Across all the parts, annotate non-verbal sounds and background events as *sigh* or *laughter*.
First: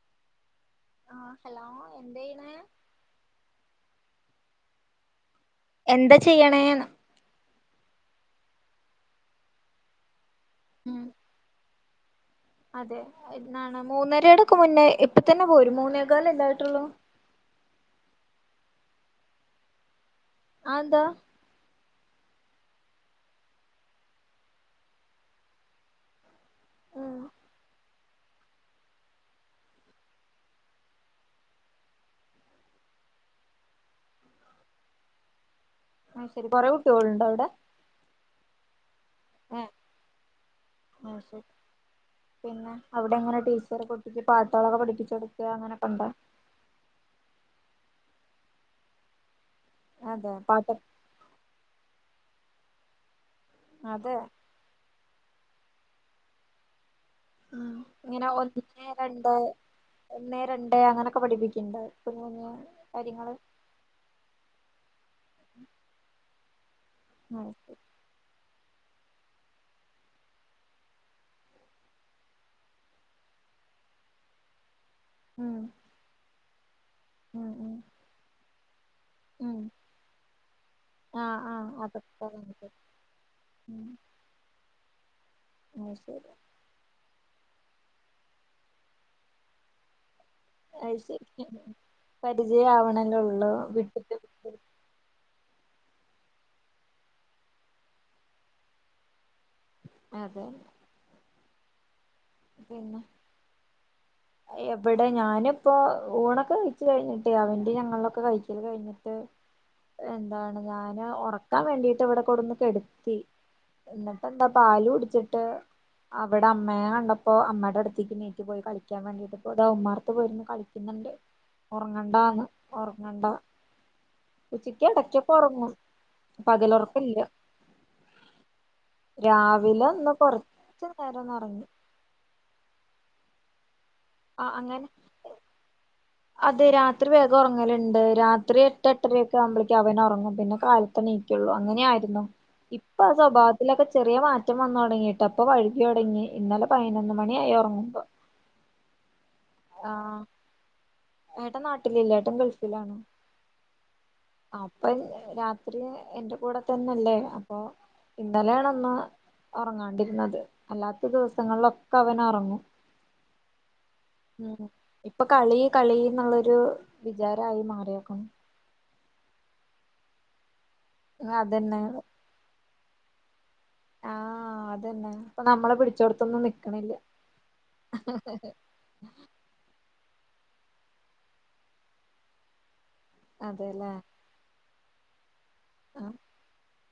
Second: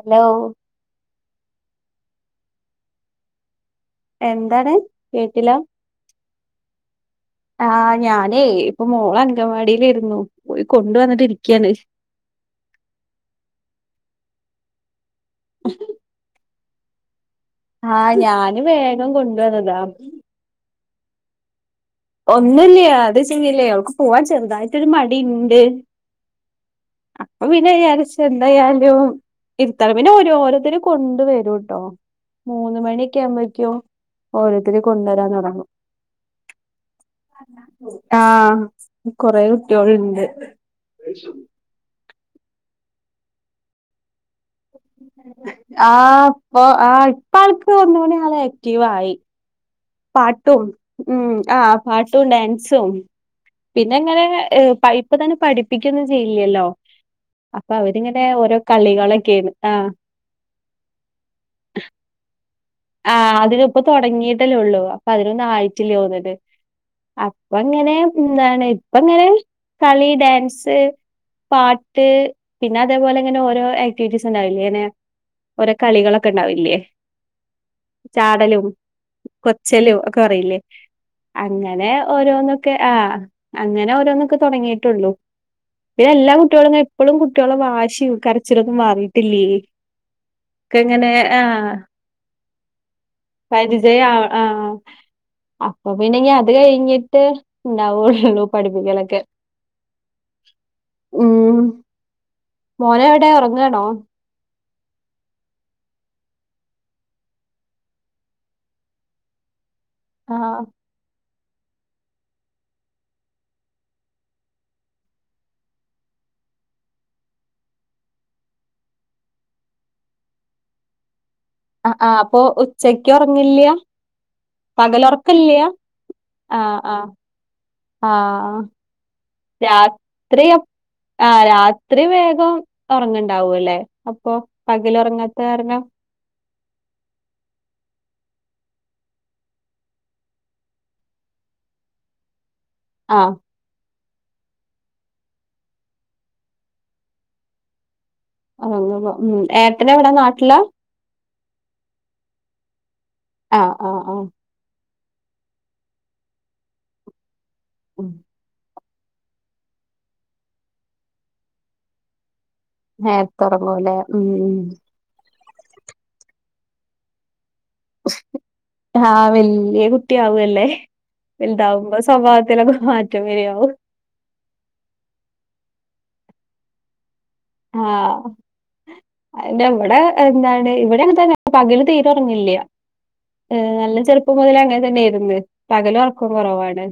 Hello ആഹ് hello എന്തായ്യ്ണേ എന്താണ് കേട്ടില എന്താ ചെയ്യ്ണേന്ന് ആഹ് ഞാനേ ഇപ്പൊ മോള് അങ്കവാടിലേയിരുന്നു പോയി കൊണ്ട് ഉം വന്ന്ട്ട് ഇരിക്ക്യാണ് അതെ എന്നാണ് മൂന്നരേടൊക്കെ മുന്നേ ഇപ്പ തന്നെ പോരും മൂന്നേകാലല്ലെ ആയിട്ടൊള്ളൂ ആഹ് ഞാന് വേഗം കൊണ്ടുവന്നതാ അതെന്താ ഒന്നുല്ലാ അത് ശരില്ലേ അവൾക്ക് പോവാൻ ചെറുതായിട്ടൊരു മടി ഇണ്ട് ഉം അപ്പ പിന്നെ വിചാരിച്ച് എന്തായാലും ഇരുത്തല പിന്നെ ഓരോരോത്തരും കൊണ്ട വരുംട്ടോ മൂന്ന് മണിയക്കെ ആകുമ്പോഴക്കോ ഓരോരുത്തർ കൊണ്ടുവരാൻ തുടങ്ങും മ് ശരി കുറെ കുട്ടികളുണ്ടോ അവിടെ ആഹ് കൊറെ ഏഹ് കുട്ടികളുണ്ട് അത് ശരി പിന്നെ അവിടെ എങ്ങനെ ടീച്ചർ കുട്ടിക്ക് പാട്ടുകളൊക്കെ പഠിപ്പിച്ച് കൊടുക്കുക അങ്ങനെക്കെ ഉണ്ടോ ഓഹ് ആഹ് ഇപ്പം ആൾക്ക് ഒന്നു കൂടെ ആള് ആക്റ്റീവ് ആയി അതെ പാട്ടും പാട്ട് മ്മ് ആഹ് പാട്ടും ഡാൻസും പിന്നെ അതെ എങ്ങനെ പൈപ്പ് തന്നെ പഠിപ്പിക്കൊന്നും ചെയ്യില്ലല്ലോ ഉം അപ്പൊ അവരിങ്ങനെ ഓരോ കളികളൊക്കെയന്ന് ആഹ് ഒന്നേ രണ്ട് അങ്ങനൊക്കെ പഠിപ്പിക്കണ്ട ഇപ്പം ആഹ് അതിന് ഇപ്പൊ തുടങ്ങിയിട്ടല്ലേ ഉള്ളൂ അപ്പൊ അതിനൊന്നും ആയിട്ടില്ല തോന്ന്ണ്ട് അപ്പ അത് ശരി അങ്ങനെ എന്താണ് ഇപ്പം ഇങ്ങനെ കളി ഡാൻസ് പാട്ട് പിന്നെ അതേപോലെ ഇങ്ങനെ ഓരോ ആക്ടിവിറ്റീസ് ഉണ്ടാവില്ലേ എങ്ങനെ ഓരോ കളികളൊക്കെ ഉണ്ടാവില്ലേ മ്മ് മ്മ് ചാടലും കൊച്ചലും ഒക്കെ പറയില്ലേ ആഹ് ആഹ് അങ്ങനെ അതൊക്കെ ഓരോന്നൊക്കെ ആഹ് ഉം അങ്ങനെ ഓരോന്നൊക്കെ തുടങ്ങിട്ടുള്ളൂ അത് പിന്നെ ശരി എല്ലാ കുട്ടികളും ഇങ്ങനെ എപ്പോഴും കുട്ടികളെ വാശി കരച്ചിലൊന്നും മാറിട്ടില്ലേ അയ് ശരി പരിചയം ആവണല്ലെ ഉള്ളൂ വിട്ടിട്ട് പരിജയം ആ ആഹ് അപ്പൊ പിന്നെ ഇനി അത് കഴിഞ്ഞിട്ട് ഉണ്ടാവുള്ളൂ പഠിപ്പിക്കലൊക്കെ അതെ മ്മ് പിന്നെ മോന് എവിടെ ഉറങ്ങാണോ എവിടെ ഞാനിപ്പോ ഊണൊക്കെ കഴിച്ചു കഴിഞ്ഞിട്ട് അവന്റെ ഞങ്ങളിലൊക്കെ കഴിക്കല് കഴിഞ്ഞിട്ട് എന്നട്ട് ആഹ് എന്താണ് ഞാന് ഉറക്കാൻ വേണ്ടീട്ട് ഇവിടെ കൊണ്ടൊന്ന് കെടുത്തി എന്നിട്ട് എന്താ പാല് കുടിച്ചിട്ട് അവിടെ അമ്മയെ കണ്ടപ്പോ അമ്മയുടെ അടുത്തേക്ക് ണീറ്റ് പോയി കളിക്ക കളിക്കാൻ വേണ്ടീയിട്ട് ഇപ്പോ ഇതാ ഉമ്മറത്ത് പോയിരുന്നു കളിക്കുന്നുണ്ട് ആഹ് ആഹ് അപ്പൊ ഉറങ്ങണ്ടാന്ന് ഉച്ചക്ക് ഉറങ്ങണ്ട ഉറങ്ങില്ല ഉച്ചയ്ക്ക് ഇടയ്ക്കൊക്കെ പകലുറക്കില്ല ഉറങ്ങും ആഹ് ആഹ് പകലുറക്കമില്ല ആഹ് രാവിലെ ഒന്ന് കൊറച്ച് നേരമൊന്ന് ഉറങ്ങി ഇത്രയും വേഗം ഉറങ്ങണ്ടാവും അല്ലേ അപ്പൊ ആഹ് അങ്ങനെ പകൽ ഉറങ്ങാത്ത കാരണം അതെ രാത്രി വേഗം ഉറങ്ങലുണ്ട് രാത്രി എട്ട് എട്ടര ഒക്കെ ആവുമ്പഴേക്ക് അവന് ഉറങ്ങും പിന്നെ കാല ത്തെണീക്കുള്ളൂ അങ്ങനെയാരുന്നു ഇപ്പൊ ആ ആഹ് സ്വഭാവ ഇതിലൊക്കെ ചെറിയ മാറ്റം വന്നു തുടങ്ങിയിട്ട് ഇപ്പൊ വൈകി തുടങ്ങി ഇന്നലെ പതിനൊന്ന് മണി ആയി ഉറങ്ങുമ്പോ അങ്ങനെ മ്മ് ഏട്ടന് എവിടാ ആഹ് നാട്ടിലാ ഏട്ടൻ നാട്ടിലില്ല ഏട്ടൻ ഗൾഫിലാണ് ആഹ് ആഹ് ആഹ് അപ്പൊ രാത്രി എന്റെ കൂടെ തന്നെല്ലേ അപ്പൊ മ്മ് ഇന്നലെയാണ് ഒന്ന് ഉറങ്ങാണ്ടിരുന്നത് അല്ലാത്ത ദിവസങ്ങളിലൊക്കെ അവൻ ഉറങ്ങും നേരത്തെ ഉറങ്ങൂലേ മ്മ് ഉം മ്മ് ഇപ്പൊ കളി കളി എന്നുള്ളൊരു വിചാരമായി മാറിയേക്കുന്നു ആഹ് വലിയ കുട്ടിയാവുവല്ലെ അതന്നെ വലുതാവുമ്പോ സ്വഭാവത്തിലൊക്കെ മാറ്റം വരിയാവും ആഹ് അതന്നെ. ഇപ്പം നമ്മള് പിടിച്ചോട്ത്തൊന്നും നിക്ക്ണില്ല. ആഹ് അതിന്റെ ഇവിടെ എന്താണ് ഇവിടെ അങ്ങനെ തന്നെ പകല് തീരെ ഒറങ്ങല്ലില്ല. അതെല്ലേ നല്ല ചെറു ഇപ്പം മുതലെ അങ്ങനെ തന്നെയാരുന്നു. പകല് ആഹ് ഒറക്കം കൊറവാണ്.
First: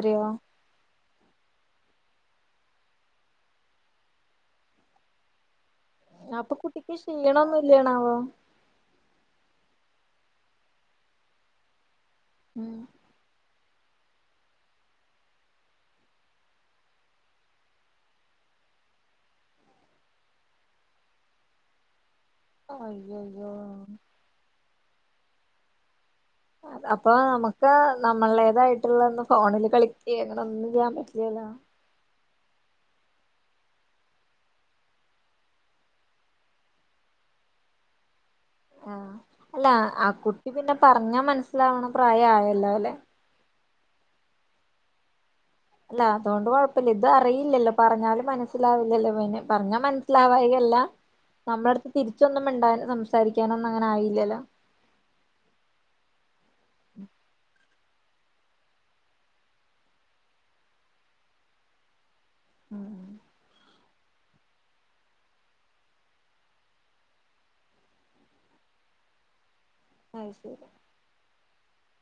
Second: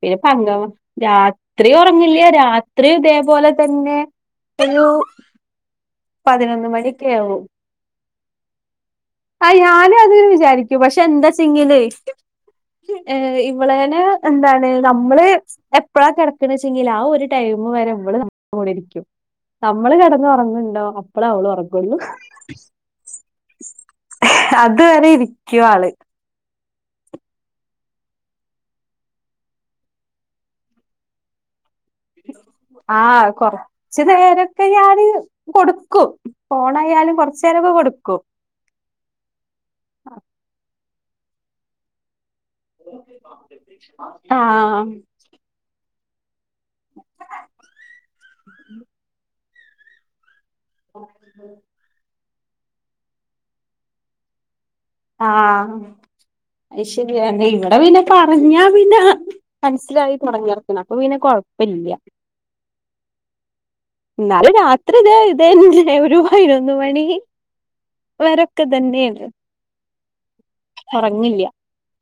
പിന്നെ പങ്കം രാത്രി ഒറങ്ങില്ല. രാത്രി ഇതേപോലെ തന്നെ. *unintelligible* അപ്പൊ പതിനൊന്ന് കുട്ടിക്ക് മണിയൊക്കെ ആവും ക്ഷീണം ഒന്നും ഇല്ലെണാവം. ആയ് ഞാനും അത് വിചാരിക്കും. പക്ഷെ എന്താച്ചെങ്ങില്. ഉം *inaudible* ഏ ഇവളേന് എന്താണ് നമ്മള്. എപ്ലാ കെടക്ക്ണ് വെച്ചെങ്കിൽ ആ ഒരു ടൈം വരെ ഇവള് ഇവെടെ ഇരിക്ക്യും. നമ്മള് കെടന്ന് ഒറങ്ങുണ്ടോ. അപ്പള അവള് ഒറങ്ങൊള്ളു. ആയ്യൊയ്യോ അത് വരെ ഇരിക്ക്യാള്. അപ്പൊ നമുക്ക് നമ്മളേതായിട്ടുള്ള ഒന്ന് ഫോണിൽ കളിക്ക അങ്ങനെ ഒന്നും ചെയ്യാൻ പറ്റില്ലല്ലോ. ആഹ് കൊറച്ച് നേരൊക്കെ ഞാന് കൊടുക്കും. ഫോണായാലും കൊറച്ച് നേരൊക്കെ കൊടുക്കും. ആഹ് അല്ല ആ കുട്ടി പിന്നെ പറഞ്ഞാ മനസ്സിലാവണം പ്രായ ആയല്ലോല്ലെ. ആഹ് അല്ല അതുകൊണ്ട് കൊഴപ്പല്ല. ഇത് അറിയില്ലല്ലോ പറഞ്ഞാലും മനസ്സിലാവില്ലല്ലോ ഇവന്. പറഞ്ഞ മനസ്സിലാവായികല്ല നമ്മളെടു തിരിച്ചൊന്നും മിണ്ടാൻ സംസാരിക്കാനൊ ന്നും അങ്ങനെ ആയില്ലല്ലോ. ആഹ് അത് ശെരിയ. ഇവിടെ പിന്നെ പറഞ്ഞാ പിന്നെ. മനസ്സിലായി തൊടങ്ങിറക്കണം അപ്പൊ പിന്നെ കൊഴപ്പല്ല. ഉം ഉം ഇന്നാലും രാത്രി ഇതെ ഇതെന്നെ ഒരു പതിനൊന്ന് മണി. വരൊക്കെ ഇതന്നേണ്. ആഹ് ശെരി. എറങ്ങില്ല.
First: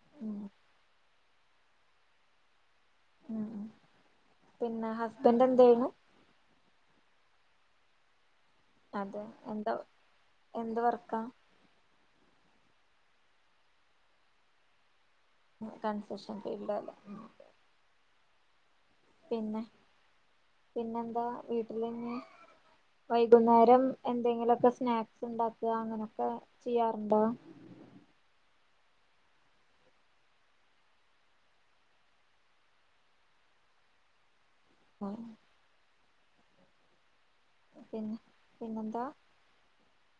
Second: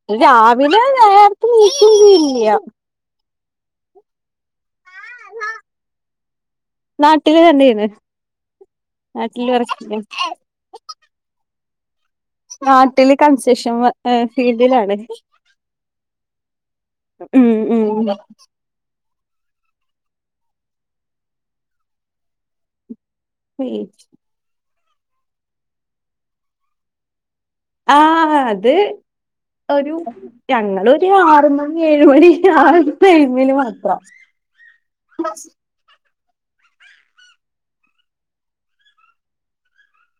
അത് രാവിലെ നേർത്തെ നീക്കുന്നില്ല. ഉം ഉം. പിന്നെ ഹസ്ബൻറ് എന്തെയ്ണു. നാട്ടില് തന്നേണ് അതെ എന്താ നാട്ടിലറക്ക എന്ത് വർക്ക. നാട്ടില് കൺസെക്ഷൻ ഫീൽഡിലാണ്. കൺസെക്ഷൻ ഫൽഡല്ലെ. ഉം ഉം പിന്നെ പിന്നെന്താ വീട്ടിലെന്നെ. വൈകുന്നേരം ബീച്ച് എന്തെങ്കിലൊക്കെ സ്നാക്സ് ഇണ്ടാക്ക. അങ്ങനെയൊക്കെ ചെയ്യാറുണ്ടോ? ആ അത് ഒരു ഞങ്ങള് ഒരു ആറ് മണി, ഏഴ് മണി, ആ ഒരു ടൈമില് മാത്രം. ആഹ് പിന്നെ പിന്നെന്താ.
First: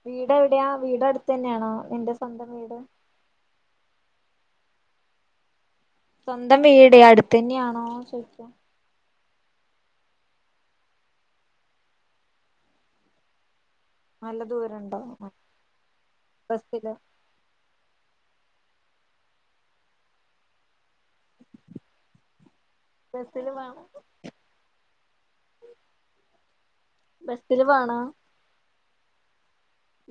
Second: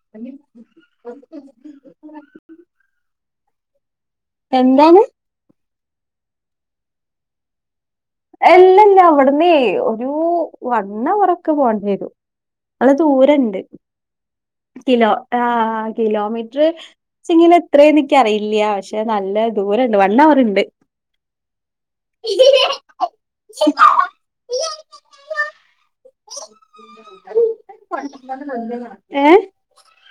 വീട് എവിടെയാ വീട് അടുത്തെന്നേണോ നിന്റെ സ്വന്തം വീട്. എന്താണ്. സ്വന്തം വീടെ. അടുത്തെന്നേണോ ചോയ്ക്ക? എല്ലല്ല. അവിട്ന്നെ ഒരു വൺ അവ റൊക്കെ പോകേണ്ടി വരും. അടെ ദൂരണ്ട് നല്ല ദൂരണ്ടോ കിലോ ആ കിലോ മീറ്ററ് ബസ്സില് ച്ചെങ്ങനെ എത്രെ എന്ന് ഇക്ക്യറിയില്ല്യ പക്ഷെ നല്ല ദൂരണ്ട് വൺ അവറ്ണ്ട്. ബസ്സില് *unintelligible* ബസില് വാണ ഏഹ്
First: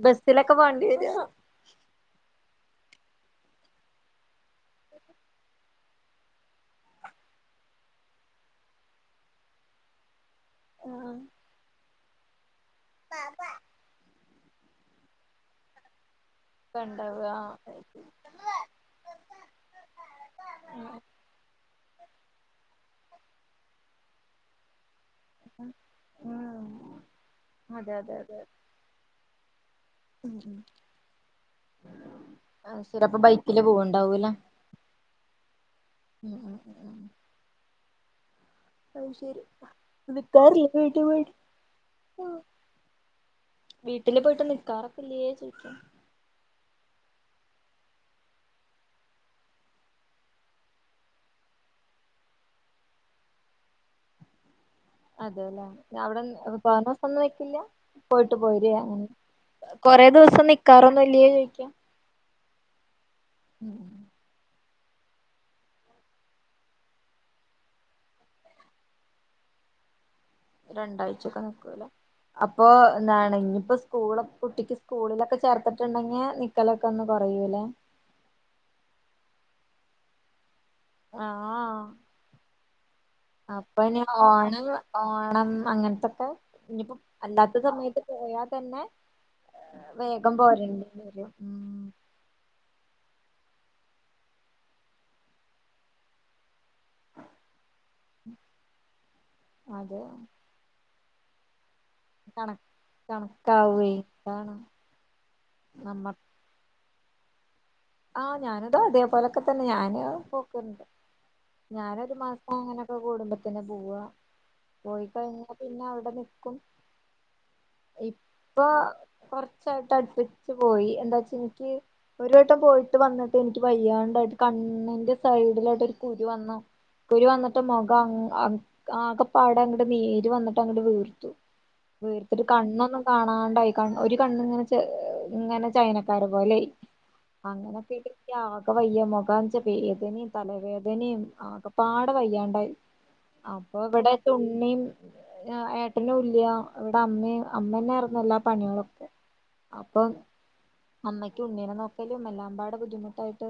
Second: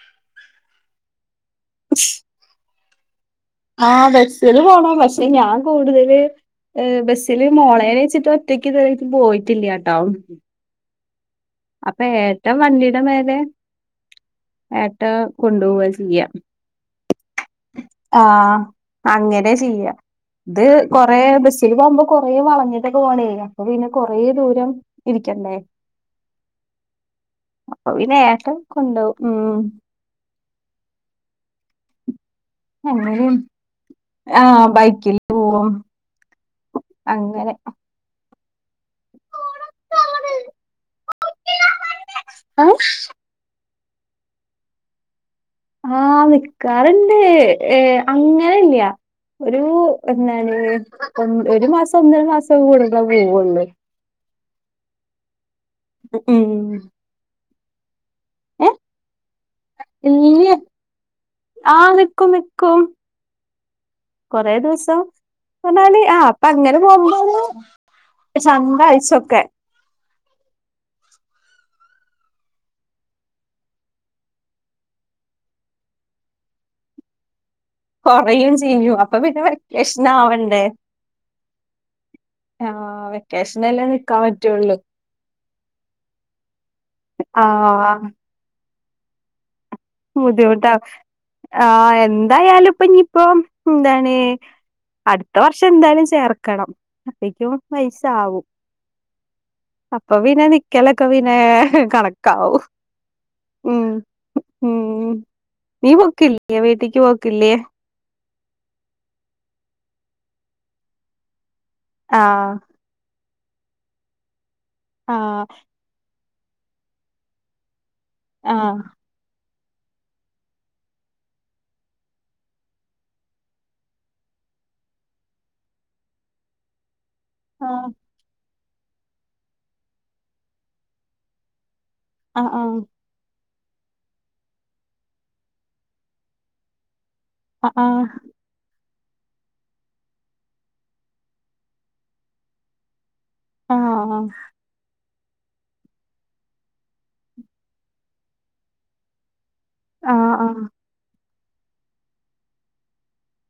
ബസ്സിലൊക്കെ പോണ്ടി എരൊ *inaudible* ആഹ് ബസ്സില് പോണം പക്ഷെ ഞാൻ കൂടുതല്. ഏഹ് ബസ്സില് മോളേനെ വെച്ചിട്ട് ഒറ്റക്ക് ഇതുവരെ ആയിട്ട് പോയിട്ടില്ലാട്ടോ. ആ അപ്പൊ ഏട്ടം വണ്ടിടെ മേലേ ഏട്ട കൊണ്ടു പോവ ചെയ്യാ കണ്ടവാ ആഹ് അങ്ങനെ ചെയ്യാ ഇത് കൊറേ ബസ് സ്സില് പോമ്പം കൊറേ വളഞ്ഞിട്ട് ഒക്കെ പോണേ അപ്പം പിന്നെ കൊറേ ദൂരം ഇരിക്കണ്ടേ ഉം അപ്പോ അതെ അതെ പിന്നെ അതെ ഏട്ടൻ കൊണ്ടോവും ഉം ഉം ഉം അത് ശരി അപ്പം അങ്ങനെയും ബൈക്കില് പോവണ്ടാവൂല്ലേ ആഹ് ബൈക്കിൽ പോവും ഉം ഉം ഉം അങ്ങനെ അത് ശരി നിക്കാറില്ലേ നിന്റെ വീട്ടിൽ പോയിട്ട് ന്താണ് *inaudible* വീട്ടില് പോയിട്ട് നിക്കാറൊക്കെ ഇല്ലേ ചോദിക്ക ആഹ് നിക്കാറുണ്ട് ഏഹ് അങ്ങനെ ഇല്ല്യ ഒരു എന്താണ് ഒൻ ഒരു മാസം ഒന്നര മാസം കൂടുമ്പോ പോവുള്ളൂ *inaudible* അതാവുല്ലേ അവിടെ തോനെ ഉം ദിവസം ഒന്നും നിക്കില്ല പോയിട്ട് പോര അങ്ങനെ കൊറേ ദിവസം ഇല്ല്യ നിക്കാറൊന്നും ഇല്ല്യേ ചോദിക്ക ആഹ് നിക്കും നിക്കും കൊറേ ദിവസം പറഞ്ഞാല് ആ അപ്പൊ അങ്ങനെ പോകുമ്പോ ഒര് ഒരു സംഭാഴ്സൊക്കെ ഒര് രണ്ടാഴ്ച്ചൊക്കെ നിക്കുല്ലേ അപ്പോ എന്താണ് ഇനിയിപ്പോ സ്കൂളൊ കുട്ടിക്ക് സ്കൂളിലൊക്കെ ചേർത്തിട്ടുണ്ടെങ്കിൽ നി- ക്കലൊക്കെ ഒന്ന് കുറയൂലേ കൊറയും ചെയ്യും അപ്പൊ പിന്നെ വെക്കേഷൻ ആവണ്ടേ ആഹ് ആഹ് വെ അപ്പൊ ഇനി ഓണം ഓണം അങ്ങൻത്തൊക്കെ ഇനിയിപ്പം അല്ലാത്ത സമയത്ത് ആഹ് പേയാ തന്നെ വേഗം ബുദ്ധിമുട്ടാവും പോരേണ്ടി വരും ആ ഉം എന്തായാലും ഇപ്പൊ ഇനി ഇപ്പം എന്താണ് അടുത്ത വർഷം എന്തായാലും ചേർക്കണം അപ്പക്കും വയസ് സാവും അത് അപ്പൊ പിന്നെ നിക്കലൊക്കെ പിന്നേ കണ കണ കണക്കാവോയ് ഉം നീ പോക്കില്ലേ വീട്ടിക്ക് പോക്കില്ലേ ആഹ് ഞാനിത അതേപോലൊക്കെ തന്നെ ഞാന് പോക്ക്ണ്ട് ഞാനൊരു ആഹ് മാസം അങ്ങനെ ഇപ്പ കൂടുമ്പത്തന്നെ പോവാ പോയി ആഹ് കഴിഞ്ഞാ പിന്നെ അവിടെ നിക്കും ഇപ്പൊ ആഹ് കൊറച്ചായിട്ട് അടുപ്പിച്ച് പോയി എന്താ വെച്ച ഇനിക്ക് ഒരു- വട്ടം പോയിട്ട് വന്നിട്ട് എനിക്ക് വയ്യാണ്ടായിട്ട് കണ്ണിന്റെ സൈഡിലായിട്ട് ഒരു കുരു വന്നു കുരു വന്നിട്ട് ആഹ് മുഖം ആ ആകെപ്പാടെ അങ്ങട് നീര് വന്നിട്ട് അങ്ങട് വീർത്തു വീർത്തിട്ട് ആഹ് ആഹ് കണ്ണൊന്നും കാണാണ്ടായി കണ്ണ് ഒരു കണ്ണ് ഇങ്ങനെ ഇങ്ങനെ ചൈനക്കാരെ പോലെ ആയി ആഹ് അങ്ങനൊക്കായിട്ട് ഇക്ക് ആകെ ഒക്കെ വയ്യ മുഖാണ്ച്ചാ വേദനയും തലവേദനയും ആകെ പാടെ വയ്യാണ്ടായി അപ്പൊ ആഹ് ആഹ് ഇവിടെക്കെ ഉണ്ണിം ഏട്ടനും ഇല്ല്യ ഇവിടെ അമ്മേം അമ്മന്നെ ആയിരുന്നു എല്ലാ പണികളൊക്കെ അപ്പം ആഹ് ആഹ് അമ്മയ്ക്ക് ഉണ്ണിനെ നോക്കലും എല്ലാമ്പാടെ ബുദ്ധിമുട്ടായിട്ട്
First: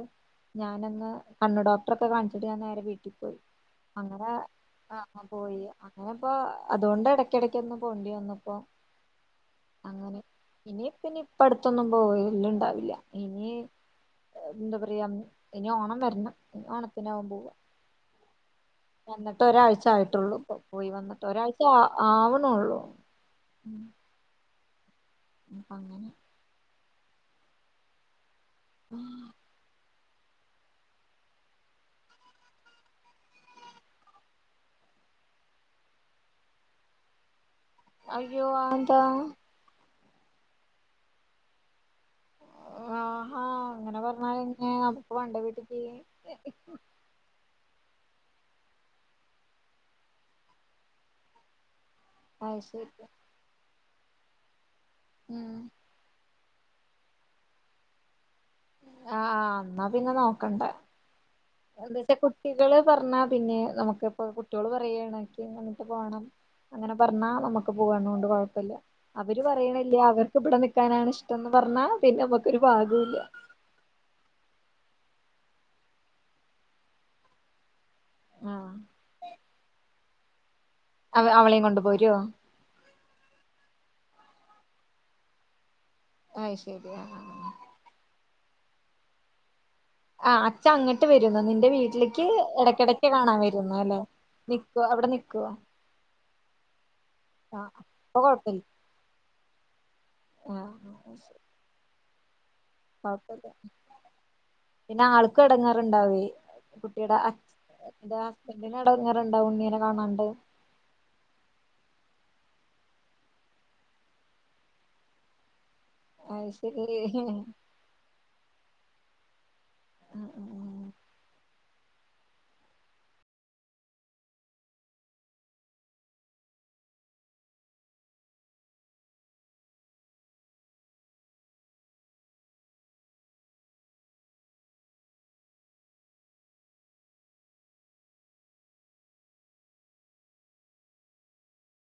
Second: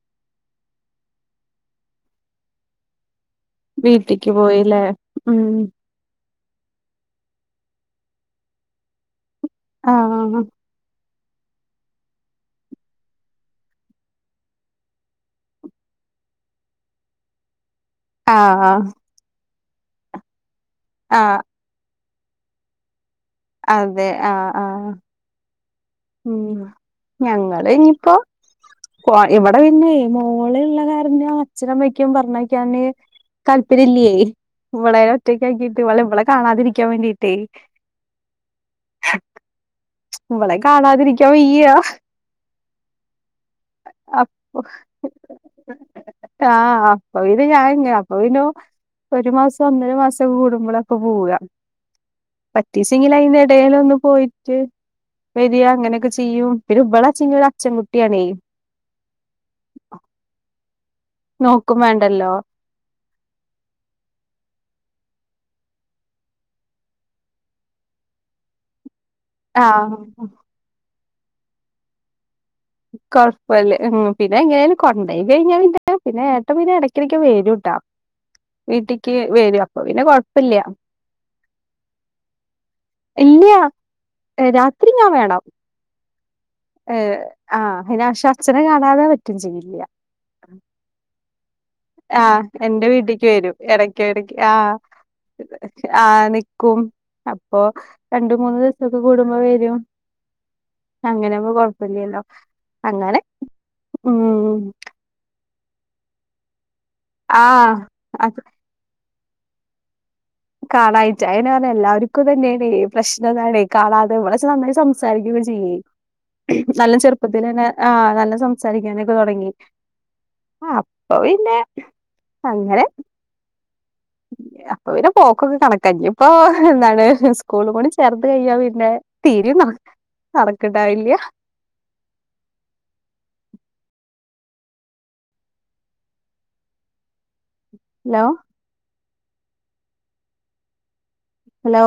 ഞാനന്ന് കണ്ണ് ഡോക്ടറെ ഒക്കെ കാണിച്ചിട്ട് ഞാൻ നേരെ വീട്ടി പോയി വീട്ടിക്ക് അങ്ങനെ പോയിലേ? ആഹ് ഉം പോയി അങ്ങനെപ്പോ അതുകൊണ്ട് എടക്കിടക്ക് ഒന്ന് പോവണ്ടി വന്ന് ഇപ്പോ അങ്ങനെ ആഹ് ഇനിപ്പ ഇനിയിപ്പ അടുത്തൊന്നും പോവല്ണ്ടാവില്ല ഇനി എന്താ പറയാ ഇനി ഓണം വരണം ഇനി ഓണത്തിനാവും പോവാ ആഹ് വന്നിട്ട് ഒരാഴ്ച ആയിട്ടൊള്ളു ഇപ്പോ പോയി വന്നിട്ട് ആഹ് ഒരാഴ്ച ആവ്ണൊള്ളൂ അതെ ആഹ് ആഹ് അപ്പങ്ങനെ ഉം ഞങ്ങള് ഇഞ്ഞ്പ്പോ പോയി ഇവിടെ പിന്നെ ഉ *inaudible* ഇള്ള കാര്ണം അച്ഛനമ്മയ്ക്കും പറഞ്ഞയക്കാന് തല്പര്യല്ല്യേ ഇവളെ ഒറ്റക്കാക്കിയിട്ട് അല്ല ഇവളെ കാണാതിരിക്കാൻ വേണ്ടീട്ടേ അയ്യോ അഹെന്താ? ഇവളെ കാണാതിരിക്കാൻ വയ്യ ആഹാ അങ്ങനെ പറഞ്ഞാല് അപ്പൊ പിന്നെ നമുക്ക് പണ്ട വീട്ടിക്ക് ആഹ് അപ്പൊ പിന്നെ ഞാൻ അപ്പൊ പിന്നൊ ഒരു മാസം ഒന്നര മാസൊക്കെ കൂടുമ്പളൊക്കെ പോവ അത് ശരി പറ്റീച്ചെങ്കില് അയിന്റെ എടേലൊന്ന് പോയിറ്റ് ഉം വരാ അങ്ങനെക്കെ ചെയ്യും പിന്നെ ഇബളാച്ചെങ്കി ഒരു അച്ചൻ കുട്ടിയാണെ ആഹ് ഇന്നാ പിന്നെ നോക്കണ്ട നോക്കും എന്താച്ചാ വേണ്ടല്ലോ കുട്ടികള് പറഞ്ഞാ പിന്നെ നമുക്ക്പ്പൊ കുട്ടികള് പറയാണ് ഇനിക്ക് അങ്ങട്ട് പോണം അങ്ങനെ പറഞ്ഞാ നമുക്ക് പോണോണ്ട് കൊഴപ്പല്ല. അവര് ആഹ് പറയണില്ല്യ അവർക്ക് ഇബടെ നിക്കാനാണ് ഇഷ്ടംന്ന് പറഞ്ഞാൽ പിന്നെ അമ്മക്കൊരു പാഗൂല്ല ഉം പിന്നെ എങ്ങനേലും കൊണ്ടോയി കഴിഞ്ഞാ പിന്നെ പിന്നെ ഏട്ടൻ പിന്നെ എടക്കിടക്ക് വെരുട്ടോ ആഹ് വീട്ടിക്ക് വരും അപ്പൊ പിന്നെ കൊഴപ്പില്യ. അവ അവളെയും കൊണ്ട് പോരോ? ഇല്ല്യ രാത്രി ഞാൻ വേണം അയ് ശരി ഏഹ് ആഹ് ആഹ് പിന്നെ പക്ഷെ അച്ഛനെ കാണാതെ പറ്റും ചെയ്യില്ല. ആഹ് അച്ഛ അങ്ങട്ട് വരുംന്ന് നിന്റെ വീട്ട ട്ടിലേക്ക് ആഹ് എന്റെ എടക്കിടക്ക് വീട്ടിക്ക് കാണാൻ വരും വരുന്ന് എല്ലേ എടക്ക് എടക്ക് ആഹ് നിക്ക അവിടെ നിക്കോ? ആഹ് നിക്കും അപ്പൊ ആഹ് അപ്പൊ രണ്ടു കൊഴപ്പല്ല മൂന്നു ദിവസൊക്കെ കൂടുമ്പോ വരും. ആഹ് അങ്ങനാവുമ്പോ കൊഴപ്പല്ല്യല്ലോ? കൊയപ്പല്ല്യ പിന്നെ ആൾക്കും എടങ്ങേറ്ണ്ടാവേ കുട്ടിയുടെ അ ആഹ് ഹസ്ബൻഡിന് എടങ്ങേറുണ്ടാവും ഉണ്ണിനെ കാണാണ്ട്. കാണായിട്ട് അയനെ പറഞ്ഞെ എല്ലാവർക്കും ഇതന്നെയാണ് പ്രശ്നം ഇതാണെ കാണാതെ പക്ഷേ നമ്മളെ സം സംസാരിക്കൊക്കെ ചെയ്യുവേ അത് നല്ല ശരി ചെറുപ്പത്തിലന്നെ ആഹ് നല്ലം സംസാരിക്കാനൊക്കെ തൊടങ്ങി ആഹ് അപ്പൊ പിന്നെ അങ്ങനെ അപ്പൊ പിന്നെ പോക്കൊക്കെ കണക്ക ഇഞ്പ്പൊ എന്താണ് സ്കൂൾളും കൂടി ചേർത്ത് കഴിഞ്ഞാ പിന്നെ തീരിം നഹ് നടക്ക്ണ്ടാവില്ല്യ hello hello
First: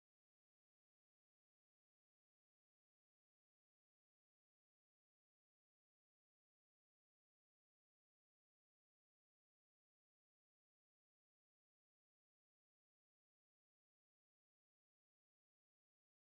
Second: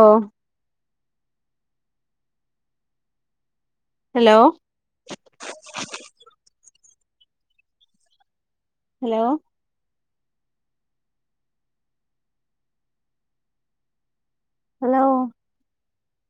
hello hello hello